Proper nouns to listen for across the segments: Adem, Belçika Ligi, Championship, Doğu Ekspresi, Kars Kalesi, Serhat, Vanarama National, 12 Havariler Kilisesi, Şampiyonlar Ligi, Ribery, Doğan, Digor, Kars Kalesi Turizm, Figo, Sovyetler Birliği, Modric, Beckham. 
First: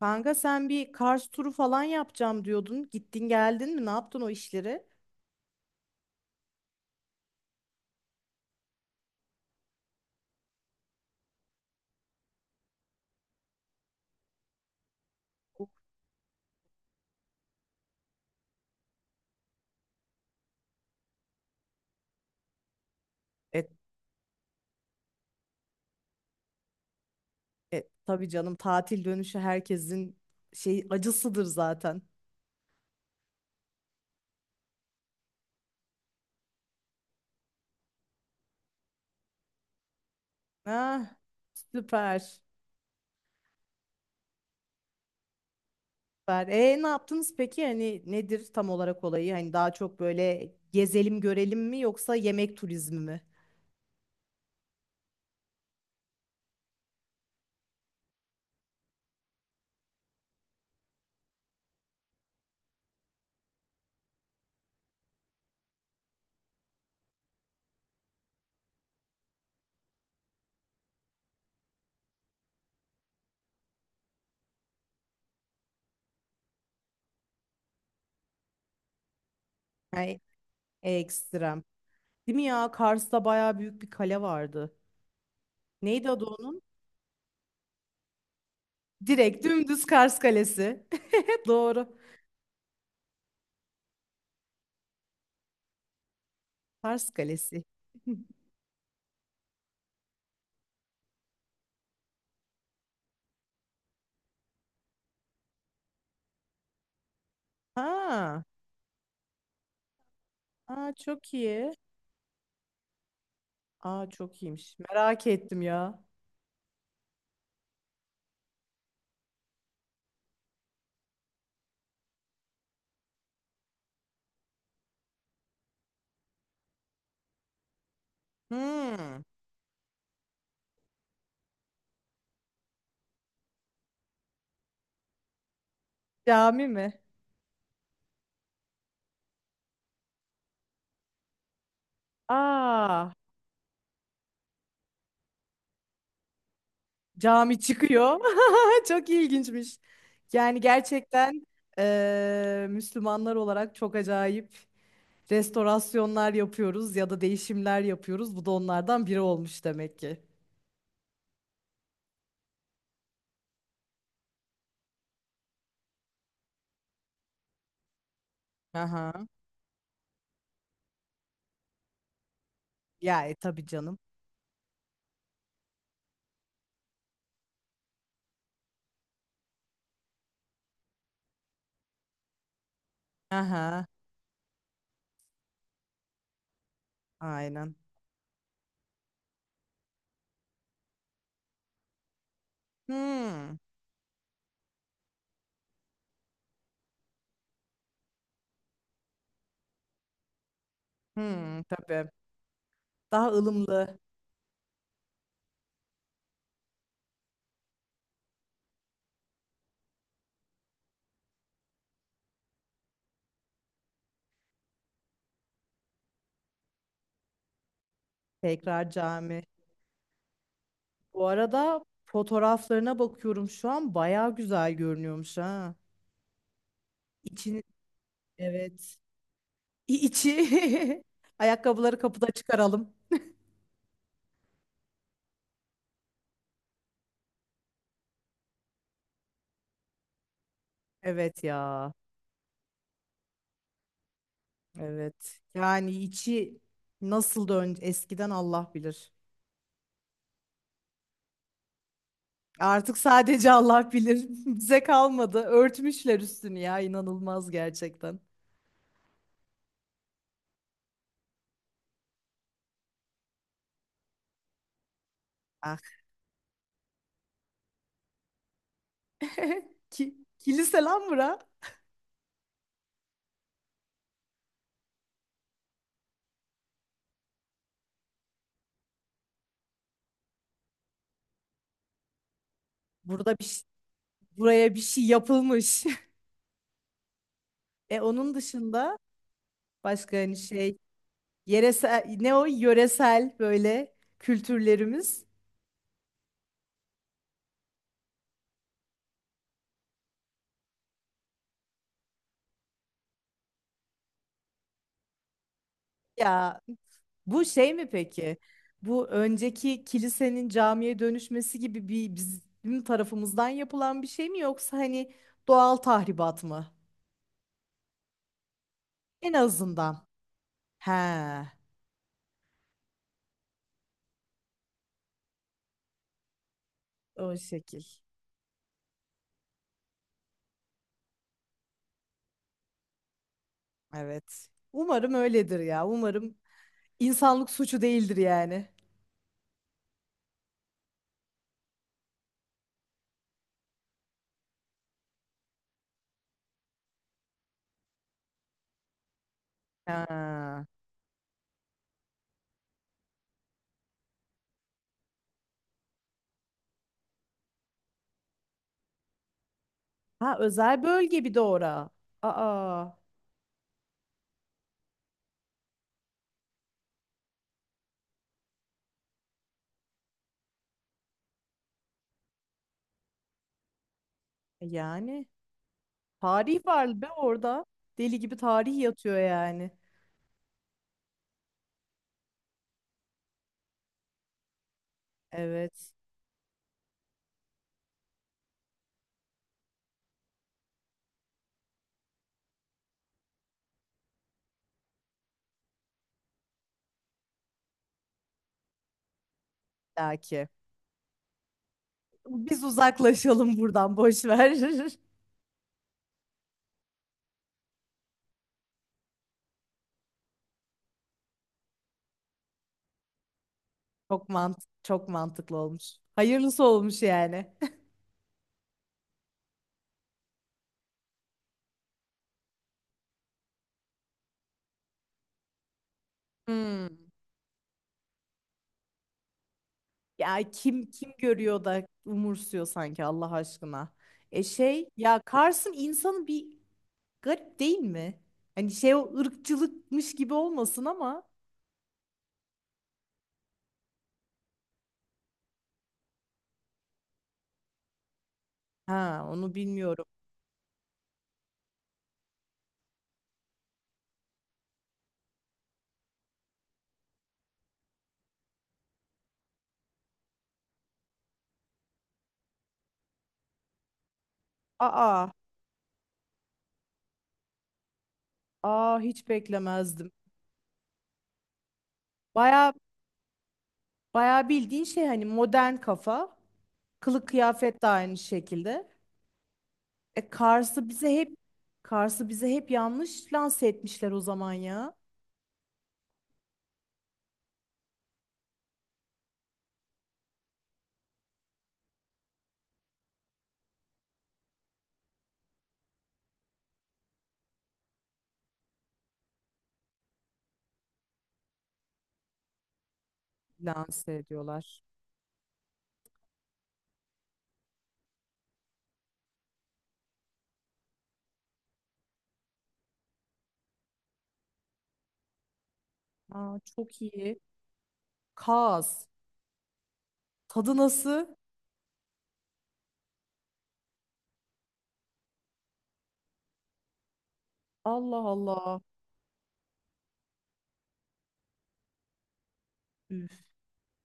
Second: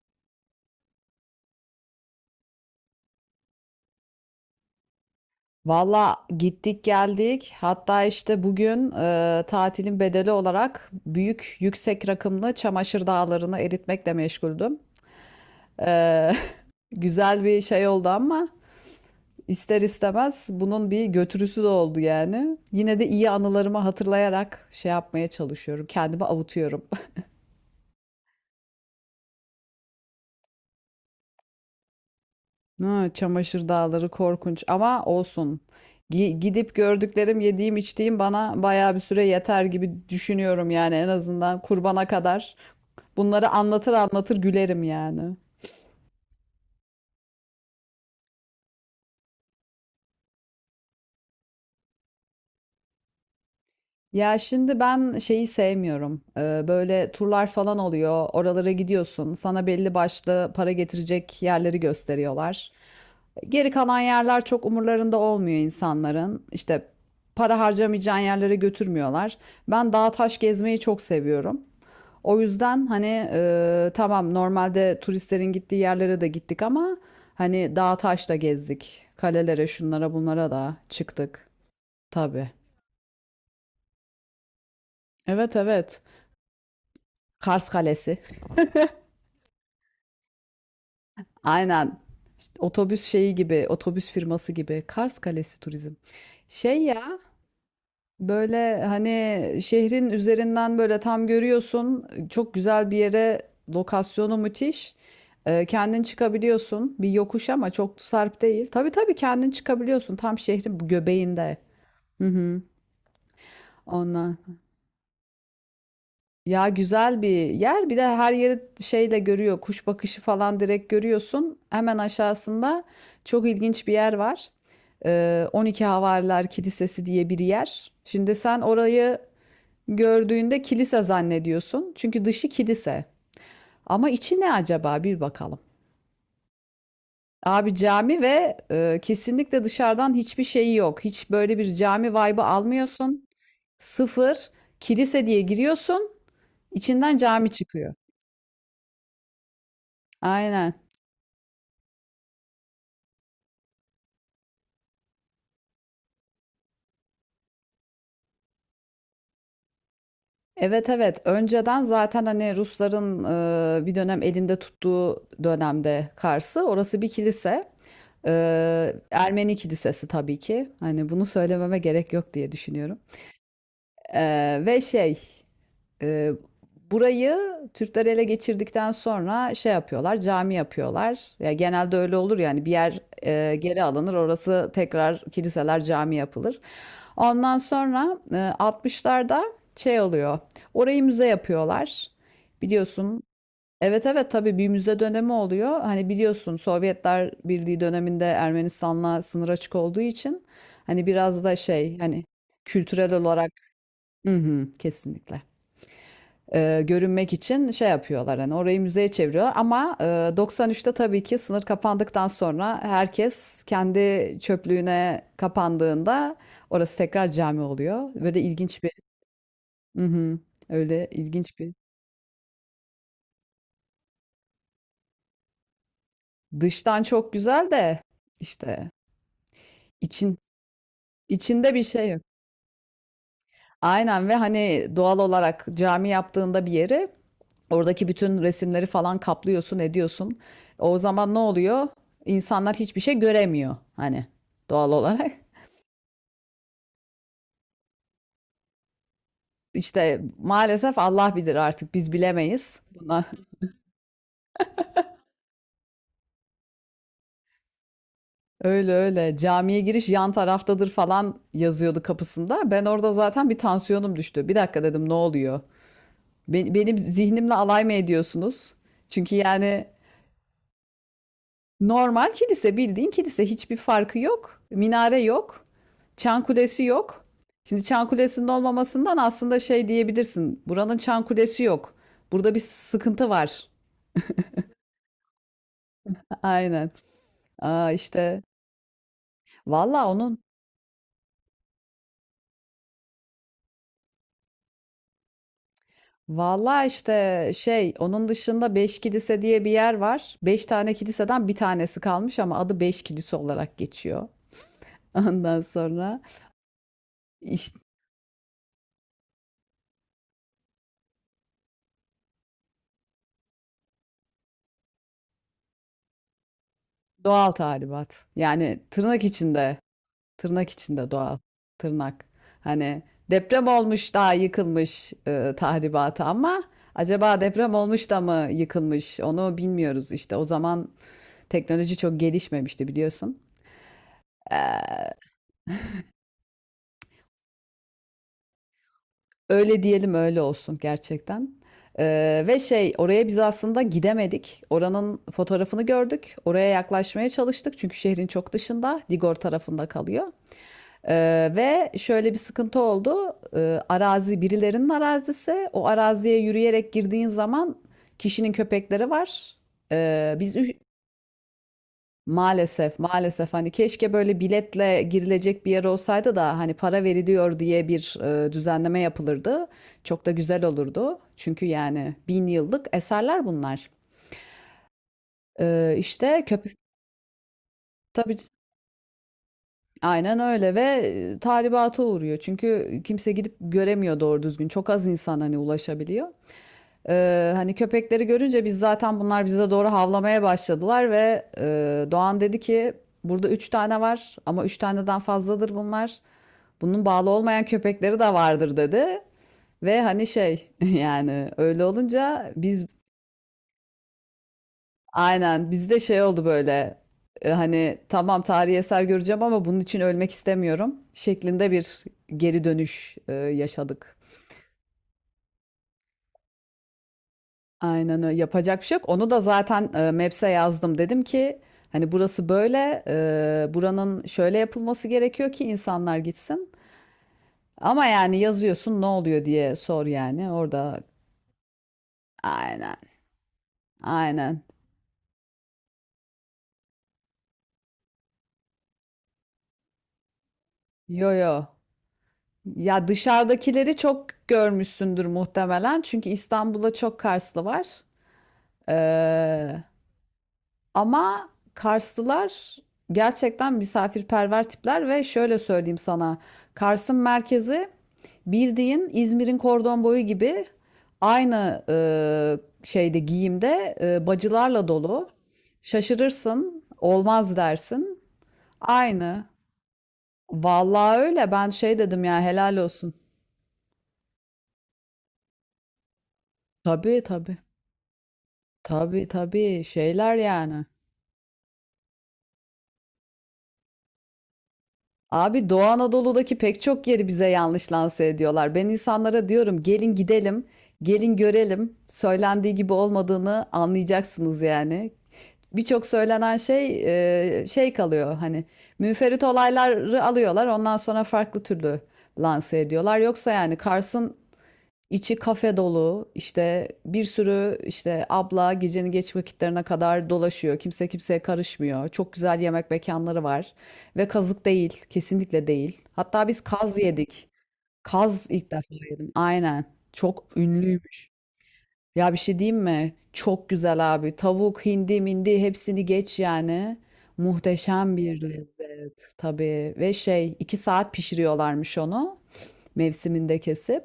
Kanka sen bir Kars turu falan yapacağım diyordun. Gittin geldin mi? Ne yaptın o işleri? Valla gittik geldik. Hatta işte bugün tatilin bedeli olarak büyük yüksek rakımlı çamaşır dağlarını eritmekle meşguldüm. E, güzel bir şey oldu ama ister istemez bunun bir götürüsü de oldu yani. Yine de iyi E, anılarımı hatırlayarak şey yapmaya çalışıyorum. Kendimi avutuyorum. Tabii canım, tatil dönüşü herkesin şey acısıdır zaten. Ha, çamaşır dağları korkunç ama olsun. Gidip gördüklerim, yediğim, içtiğim bana bayağı bir süre yeter gibi düşünüyorum yani, en Ah, azından kurbana süper. kadar. Bunları anlatır anlatır gülerim yani. Süper. E, ne yaptınız peki? Hani nedir tam olarak olayı? Hani daha çok böyle gezelim görelim mi yoksa yemek turizmi mi? Ya şimdi ben şeyi sevmiyorum. Böyle turlar falan oluyor. Oralara gidiyorsun. Sana belli başlı para getirecek yerleri gösteriyorlar. Geri kalan yerler çok umurlarında olmuyor insanların. İşte para harcamayacağın yerlere götürmüyorlar. Ben dağ taş gezmeyi çok seviyorum. O yüzden hani tamam, normalde turistlerin gittiği yerlere de gittik ama hani dağ taş da gezdik. Kalelere, şunlara Yani bunlara da çıktık. ekstrem. Değil mi Tabii. ya? Kars'ta bayağı büyük bir kale vardı. Evet evet. Neydi adı onun? Kars Kalesi. Direkt dümdüz Kars Kalesi. Doğru. Aynen. İşte otobüs şeyi gibi, otobüs firması gibi. Kars Kalesi Turizm. Şey Kars ya, Kalesi. böyle hani şehrin üzerinden böyle tam görüyorsun. Çok güzel bir yere, lokasyonu müthiş. Kendin çıkabiliyorsun. Bir yokuş ama çok sarp Ha, değil. Tabii tabii, kendin çıkabiliyorsun. Tam şehrin aa, çok göbeğinde. iyi. Hı hı. Aa, Ondan. çok iyiymiş. Merak ettim ya. Ya güzel bir yer. Bir de her yeri şeyle görüyor. Kuş bakışı falan direkt görüyorsun. Hemen aşağısında çok ilginç bir yer var. 12 Havariler Kilisesi diye bir yer. Şimdi sen orayı Hmm. gördüğünde kilise zannediyorsun. Çünkü dışı kilise. Ama içi ne acaba? Bir bakalım. Cami mi? Abi cami ve kesinlikle dışarıdan hiçbir şeyi yok. Hiç böyle bir cami vibe'ı Aa, almıyorsun. Sıfır. Kilise diye giriyorsun. İçinden cami cami çıkıyor. çıkıyor. Çok ilginçmiş. Yani Aynen. gerçekten Müslümanlar olarak çok acayip restorasyonlar yapıyoruz ya da değişimler yapıyoruz. Bu da onlardan biri olmuş demek ki. Evet evet, önceden zaten hani Rusların bir dönem elinde tuttuğu dönemde Kars'ı, orası bir kilise. E, Aha. Ermeni kilisesi tabii ki, hani bunu söylememe gerek yok diye düşünüyorum. Ya e, tabii canım. E, ve şey ee, Burayı Türkler ele geçirdikten sonra şey yapıyorlar, cami yapıyorlar. Ya genelde öyle olur yani, bir yer geri Aha. alınır, orası tekrar kiliseler, cami yapılır. Ondan Aynen. sonra 60'larda şey oluyor. Orayı müze yapıyorlar. Biliyorsun. Hmm. Evet evet, tabii bir müze dönemi oluyor. Hani biliyorsun, Sovyetler Birliği döneminde Ermenistan'la sınır açık olduğu için hani biraz da Hmm, şey tabii. hani kültürel Daha olarak, ılımlı. hı hı, kesinlikle görünmek için şey yapıyorlar, hani orayı müzeye çeviriyorlar ama 93'te tabii ki sınır kapandıktan sonra, herkes kendi çöplüğüne kapandığında orası tekrar cami oluyor. Böyle ilginç Tekrar bir. cami. Hı hı. Öyle Bu ilginç bir. arada fotoğraflarına bakıyorum şu an bayağı güzel görünüyormuş ha. Dıştan çok İçini, güzel de işte evet. İçin İçi. içinde bir Ayakkabıları şey yok. kapıda çıkaralım. Aynen, ve hani doğal olarak cami yaptığında bir yeri, oradaki bütün resimleri falan kaplıyorsun, ediyorsun. O zaman ne Evet oluyor? ya. İnsanlar hiçbir şey göremiyor hani, doğal olarak. Evet. Yani içi nasıl dön eskiden Allah bilir. İşte maalesef Allah bilir, artık biz bilemeyiz. Artık Buna sadece Allah bilir. Bize kalmadı. Örtmüşler üstünü ya, inanılmaz gerçekten. öyle öyle camiye giriş yan taraftadır falan yazıyordu kapısında. Ben orada zaten bir, tansiyonum düştü. Bir dakika dedim, ne oluyor? Ah. Benim zihnimle alay mı ediyorsunuz? Çünkü yani Ki kilise lan bura. normal kilise, bildiğin kilise, hiçbir farkı yok. Minare yok. Çan kulesi yok. Şimdi çan kulesinin olmamasından aslında şey diyebilirsin. Buranın çan kulesi yok. Burada bir sıkıntı Burada bir şey- var. Buraya bir şey yapılmış. Aynen. Aa, E, onun işte dışında valla başka hani onun şey, Yeresel, ne o, yöresel böyle kültürlerimiz. valla işte şey, onun dışında beş kilise diye bir yer var. Beş tane kiliseden bir tanesi kalmış ama adı beş kilise olarak geçiyor. Ondan sonra Ya, bu şey işte mi peki? Bu, önceki kilisenin camiye dönüşmesi gibi bir bizim tarafımızdan yapılan bir şey mi, yoksa hani doğal tahribat mı? doğal tahribat. Yani tırnak En içinde. azından. Tırnak He, içinde doğal. Tırnak. Hani deprem olmuş daha yıkılmış tahribatı ama o acaba deprem şekil. olmuş da mı yıkılmış onu bilmiyoruz işte. O zaman teknoloji çok gelişmemişti biliyorsun. Evet. Ee, Umarım öyledir ya. Umarım insanlık suçu değildir yani. Öyle diyelim, öyle olsun gerçekten. Ve şey, oraya biz aslında gidemedik. Oranın fotoğrafını gördük. Oraya yaklaşmaya çalıştık çünkü şehrin çok dışında, Digor tarafında kalıyor. Ha, Ve şöyle bir sıkıntı oldu. Arazi birilerinin arazisi. O araziye yürüyerek girdiğin zaman kişinin köpekleri var. Ee, ha, biz üç- özel bölge bir de ora. Aa, Maalesef maalesef, hani keşke böyle biletle girilecek bir yer olsaydı da hani para veriliyor diye bir düzenleme yapılırdı. Çok da güzel olurdu. Çünkü yani bin yıllık eserler bunlar. yani. İşte Tarih köpek, var be orada. Deli tabii. gibi tarih yatıyor yani. Aynen öyle, ve tahribata uğruyor. Çünkü kimse gidip göremiyor doğru düzgün. Çok az insan hani Evet, ulaşabiliyor. Hani köpekleri görünce biz, zaten bunlar bize doğru havlamaya başladılar ve Doğan dedi ki burada üç tane var ama üç taneden fazladır bunlar. Bunun bağlı olmayan köpekleri de vardır dedi. Ve hani belki. şey yani öyle olunca Biz biz, uzaklaşalım buradan, boş ver. aynen bizde şey oldu böyle hani tamam tarihi eser göreceğim ama bunun için ölmek istemiyorum şeklinde bir geri dönüş yaşadık. Çok mantık, çok mantıklı olmuş. Hayırlısı olmuş yani. Aynen öyle, yapacak bir şey yok. Onu da zaten Maps'e yazdım. Dedim ki hani burası böyle buranın şöyle yapılması gerekiyor ki insanlar gitsin. Hmm. Ama yani yazıyorsun, ne oluyor diye sor Ya, yani kim orada. kim görüyor da umursuyor aynen sanki, Allah aşkına. E aynen şey ya, Kars'ın insanı bir garip değil mi? Hani şey, o ırkçılıkmış gibi olmasın ama. yo yo ya dışarıdakileri çok görmüşsündür muhtemelen. Çünkü İstanbul'da çok Karslı var. Ha, onu Ee, bilmiyorum. Ama Karslılar gerçekten misafirperver tipler ve şöyle söyleyeyim sana. Kars'ın merkezi bildiğin İzmir'in kordon boyu gibi, aynı şeyde, giyimde bacılarla dolu. Aa, Şaşırırsın, olmaz dersin. aa, hiç Aynı. beklemezdim. Vallahi öyle. Ben şey dedim, ya Baya helal olsun. Bayağı bildiğin şey, hani modern kafa. Tabii Kılık tabii. kıyafet de aynı şekilde. Tabii tabii, E şeyler yani. Kars'ı bize hep Kars'ı bize hep yanlış lanse etmişler o zaman ya. Abi Doğu Anadolu'daki pek çok yeri bize yanlış lanse ediyorlar. Ben insanlara diyorum, gelin gidelim, gelin görelim. Söylendiği gibi olmadığını anlayacaksınız yani. Birçok söylenen şey şey kalıyor hani, müferit olayları alıyorlar ondan sonra farklı türlü lanse ediyorlar. Yoksa yani Lanse Kars'ın ediyorlar. İçi kafe dolu, işte bir sürü işte abla gecenin geç vakitlerine kadar dolaşıyor. Kimse kimseye karışmıyor. Çok güzel yemek mekanları var. Ve kazık değil. Kesinlikle değil. Hatta Aa, biz kaz çok iyi. yedik. Kaz ilk defa Kaz. yedim. Aynen. Çok Tadı nasıl? ünlüymüş. Ya bir şey diyeyim mi? Çok güzel abi. Tavuk, hindi, mindi, hepsini geç yani. Muhteşem Allah bir Allah. lezzet tabii. Ve şey, iki saat pişiriyorlarmış onu, Üf. mevsiminde kesip.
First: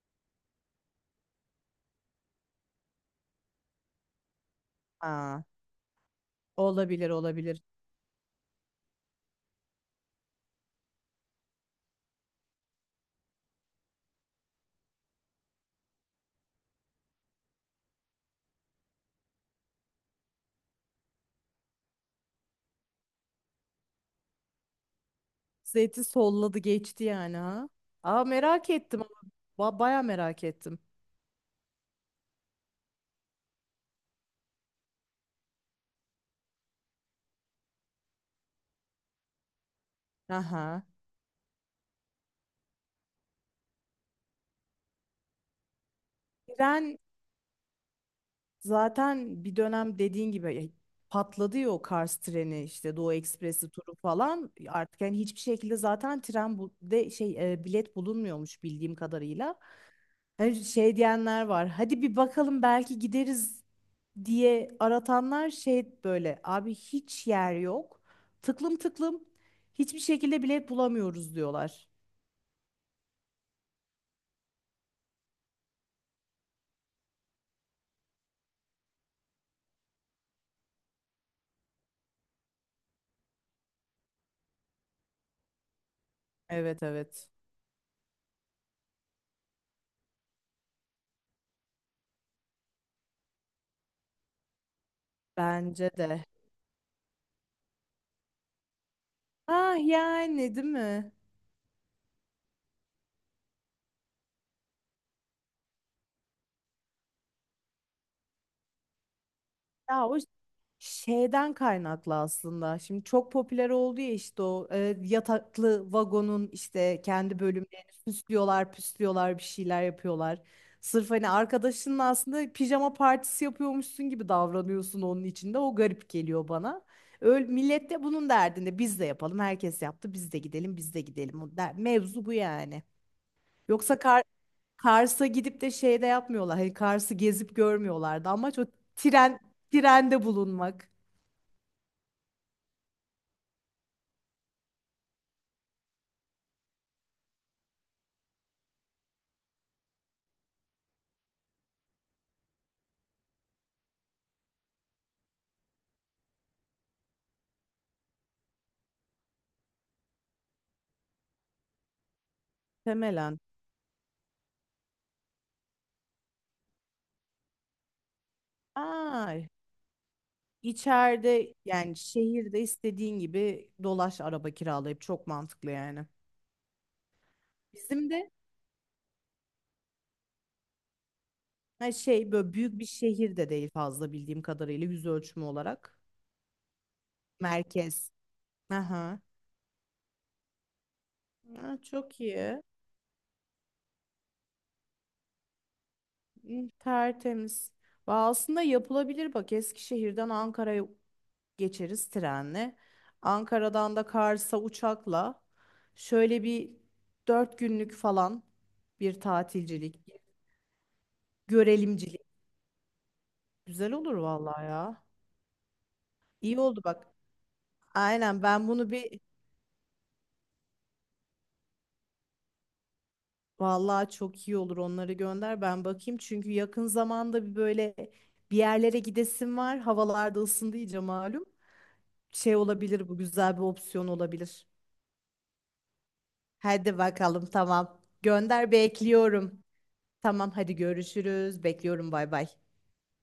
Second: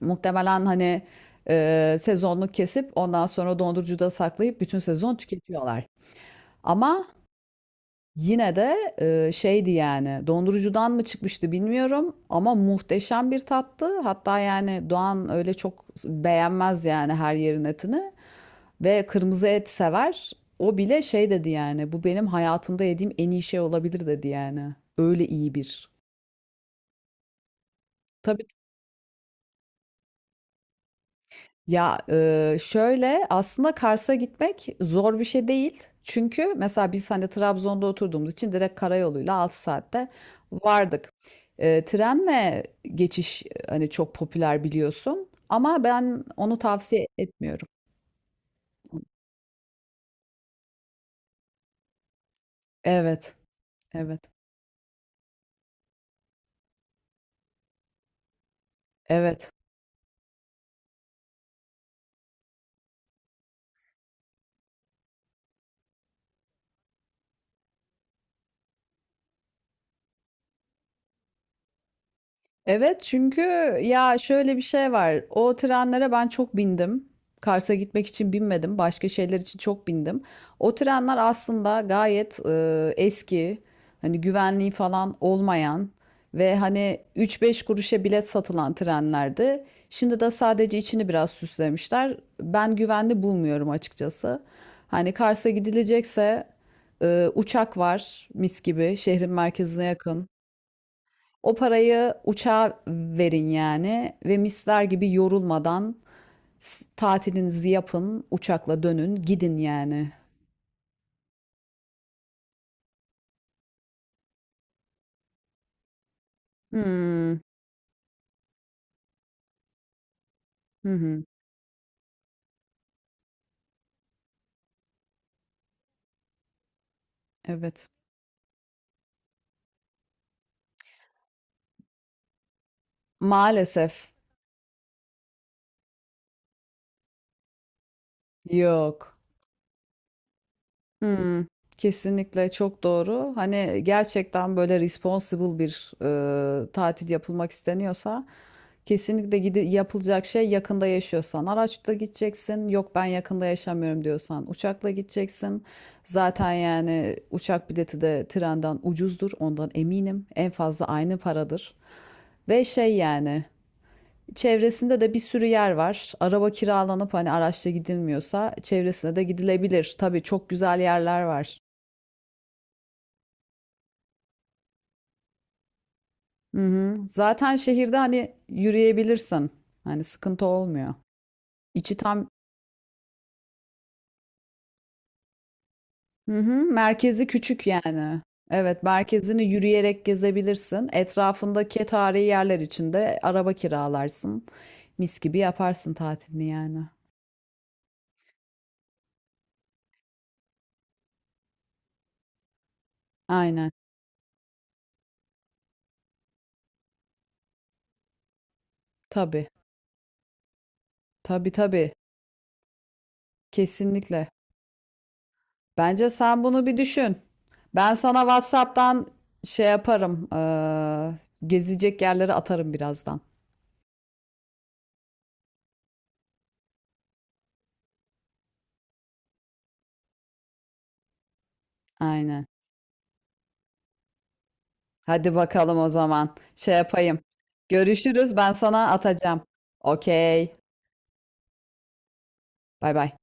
Muhtemelen hani, sezonluk kesip ondan sonra dondurucuda saklayıp bütün sezon Ha, tüketiyorlar. Ama olabilir olabilir. yine de, şeydi yani, dondurucudan mı çıkmıştı bilmiyorum ama muhteşem bir tattı. Hatta yani Doğan öyle çok beğenmez yani her yerin etini ve kırmızı et sever. O bile şey dedi yani, "Bu benim hayatımda yediğim en iyi şey olabilir." dedi yani. Öyle iyi bir. Zeytin solladı geçti yani ha. Aa, Tabii. merak ettim ama baya merak ettim. Ya şöyle, aslında Kars'a gitmek zor bir şey değil. Çünkü mesela biz hani Trabzon'da oturduğumuz için direkt karayoluyla 6 saatte Aha. vardık. Trenle geçiş hani çok popüler biliyorsun ama ben onu İren. tavsiye etmiyorum. Zaten bir dönem dediğin gibi ya, patladı ya o Kars treni işte, Doğu Evet, Ekspresi turu evet, falan, artık yani hiçbir şekilde zaten tren bu de şey, bilet bulunmuyormuş bildiğim evet. kadarıyla. Hani şey diyenler var. Hadi bir bakalım belki gideriz diye aratanlar, şey böyle, abi hiç yer yok. Tıklım tıklım hiçbir şekilde bilet bulamıyoruz diyorlar. Evet çünkü, ya şöyle bir şey var. O trenlere ben çok bindim. Kars'a gitmek için binmedim. Başka şeyler için çok bindim. O trenler aslında gayet eski. Hani güvenliği falan olmayan ve Evet, hani evet. üç beş kuruşa bilet satılan trenlerdi. Şimdi de sadece içini biraz süslemişler. Ben güvenli bulmuyorum açıkçası. Hani Kars'a Bence de. gidilecekse uçak var, mis gibi şehrin Ah, merkezine yakın. yani değil mi? O parayı uçağa verin yani ve misler gibi yorulmadan tatilinizi yapın, uçakla dönün, gidin Ya yani. o Şeyden kaynaklı aslında. Şimdi çok popüler oldu ya işte o yataklı vagonun işte kendi Hmm. bölümlerini süslüyorlar, püslüyorlar, bir şeyler yapıyorlar. Hı Sırf hı. hani arkadaşının aslında pijama partisi yapıyormuşsun gibi davranıyorsun onun içinde. O garip geliyor bana. Öyle Evet. millet de bunun derdinde, biz de yapalım. Herkes yaptı. Biz de gidelim, biz de gidelim. Mevzu bu yani. Yoksa Maalesef Kar Kars'a gidip de şeyde yapmıyorlar. Hani Kars'ı gezip görmüyorlardı. Amaç o yok. tren trende bulunmak. Hmm, kesinlikle çok doğru. Hani gerçekten böyle responsible bir tatil yapılmak isteniyorsa kesinlikle gidi yapılacak şey, yakında yaşıyorsan araçla gideceksin. Yok ben yakında yaşamıyorum diyorsan uçakla gideceksin. Zaten yani uçak bileti de trenden ucuzdur. Ondan eminim. En fazla aynı paradır. Ve şey Temelen. yani çevresinde de bir sürü yer var. Araba kiralanıp hani araçla gidilmiyorsa çevresine de Aa, gidilebilir. Tabii çok güzel yerler içeride var. yani şehirde istediğin gibi dolaş, araba kiralayıp, çok mantıklı yani. Hı hı. Zaten şehirde Bizim de, hani yürüyebilirsin. Hani sıkıntı olmuyor. ha İçi tam, şey, böyle büyük bir şehir de değil fazla bildiğim kadarıyla, yüz ölçümü olarak. hı hı. Merkezi küçük Merkez. yani. Evet, Aha. merkezini yürüyerek gezebilirsin. Ha, Etrafındaki çok tarihi iyi. yerler için de araba kiralarsın. Mis gibi yaparsın tatilini Hı, yani. tertemiz. Va, aslında yapılabilir bak, Eskişehir'den Ankara'ya geçeriz trenle. Aynen. Ankara'dan da Kars'a uçakla, şöyle bir 4 günlük falan bir Tabii. tatilcilik. Tabii tabii. Görelimcilik. Güzel olur Kesinlikle. vallahi ya. Bence sen İyi bunu bir oldu bak. düşün. Ben sana Aynen, ben bunu WhatsApp'tan bir, şey yaparım. Gezecek yerleri atarım birazdan. vallahi çok iyi olur, onları gönder ben bakayım. Çünkü yakın zamanda bir böyle bir yerlere gidesim var. Havalarda ısındı iyice malum. Aynen. Şey olabilir, bu güzel bir opsiyon olabilir. Hadi bakalım o zaman. Şey Hadi yapayım. bakalım, tamam. Görüşürüz. Ben Gönder, sana atacağım. bekliyorum. Tamam Okey. hadi, görüşürüz. Bekliyorum, bay bay. Bay bay.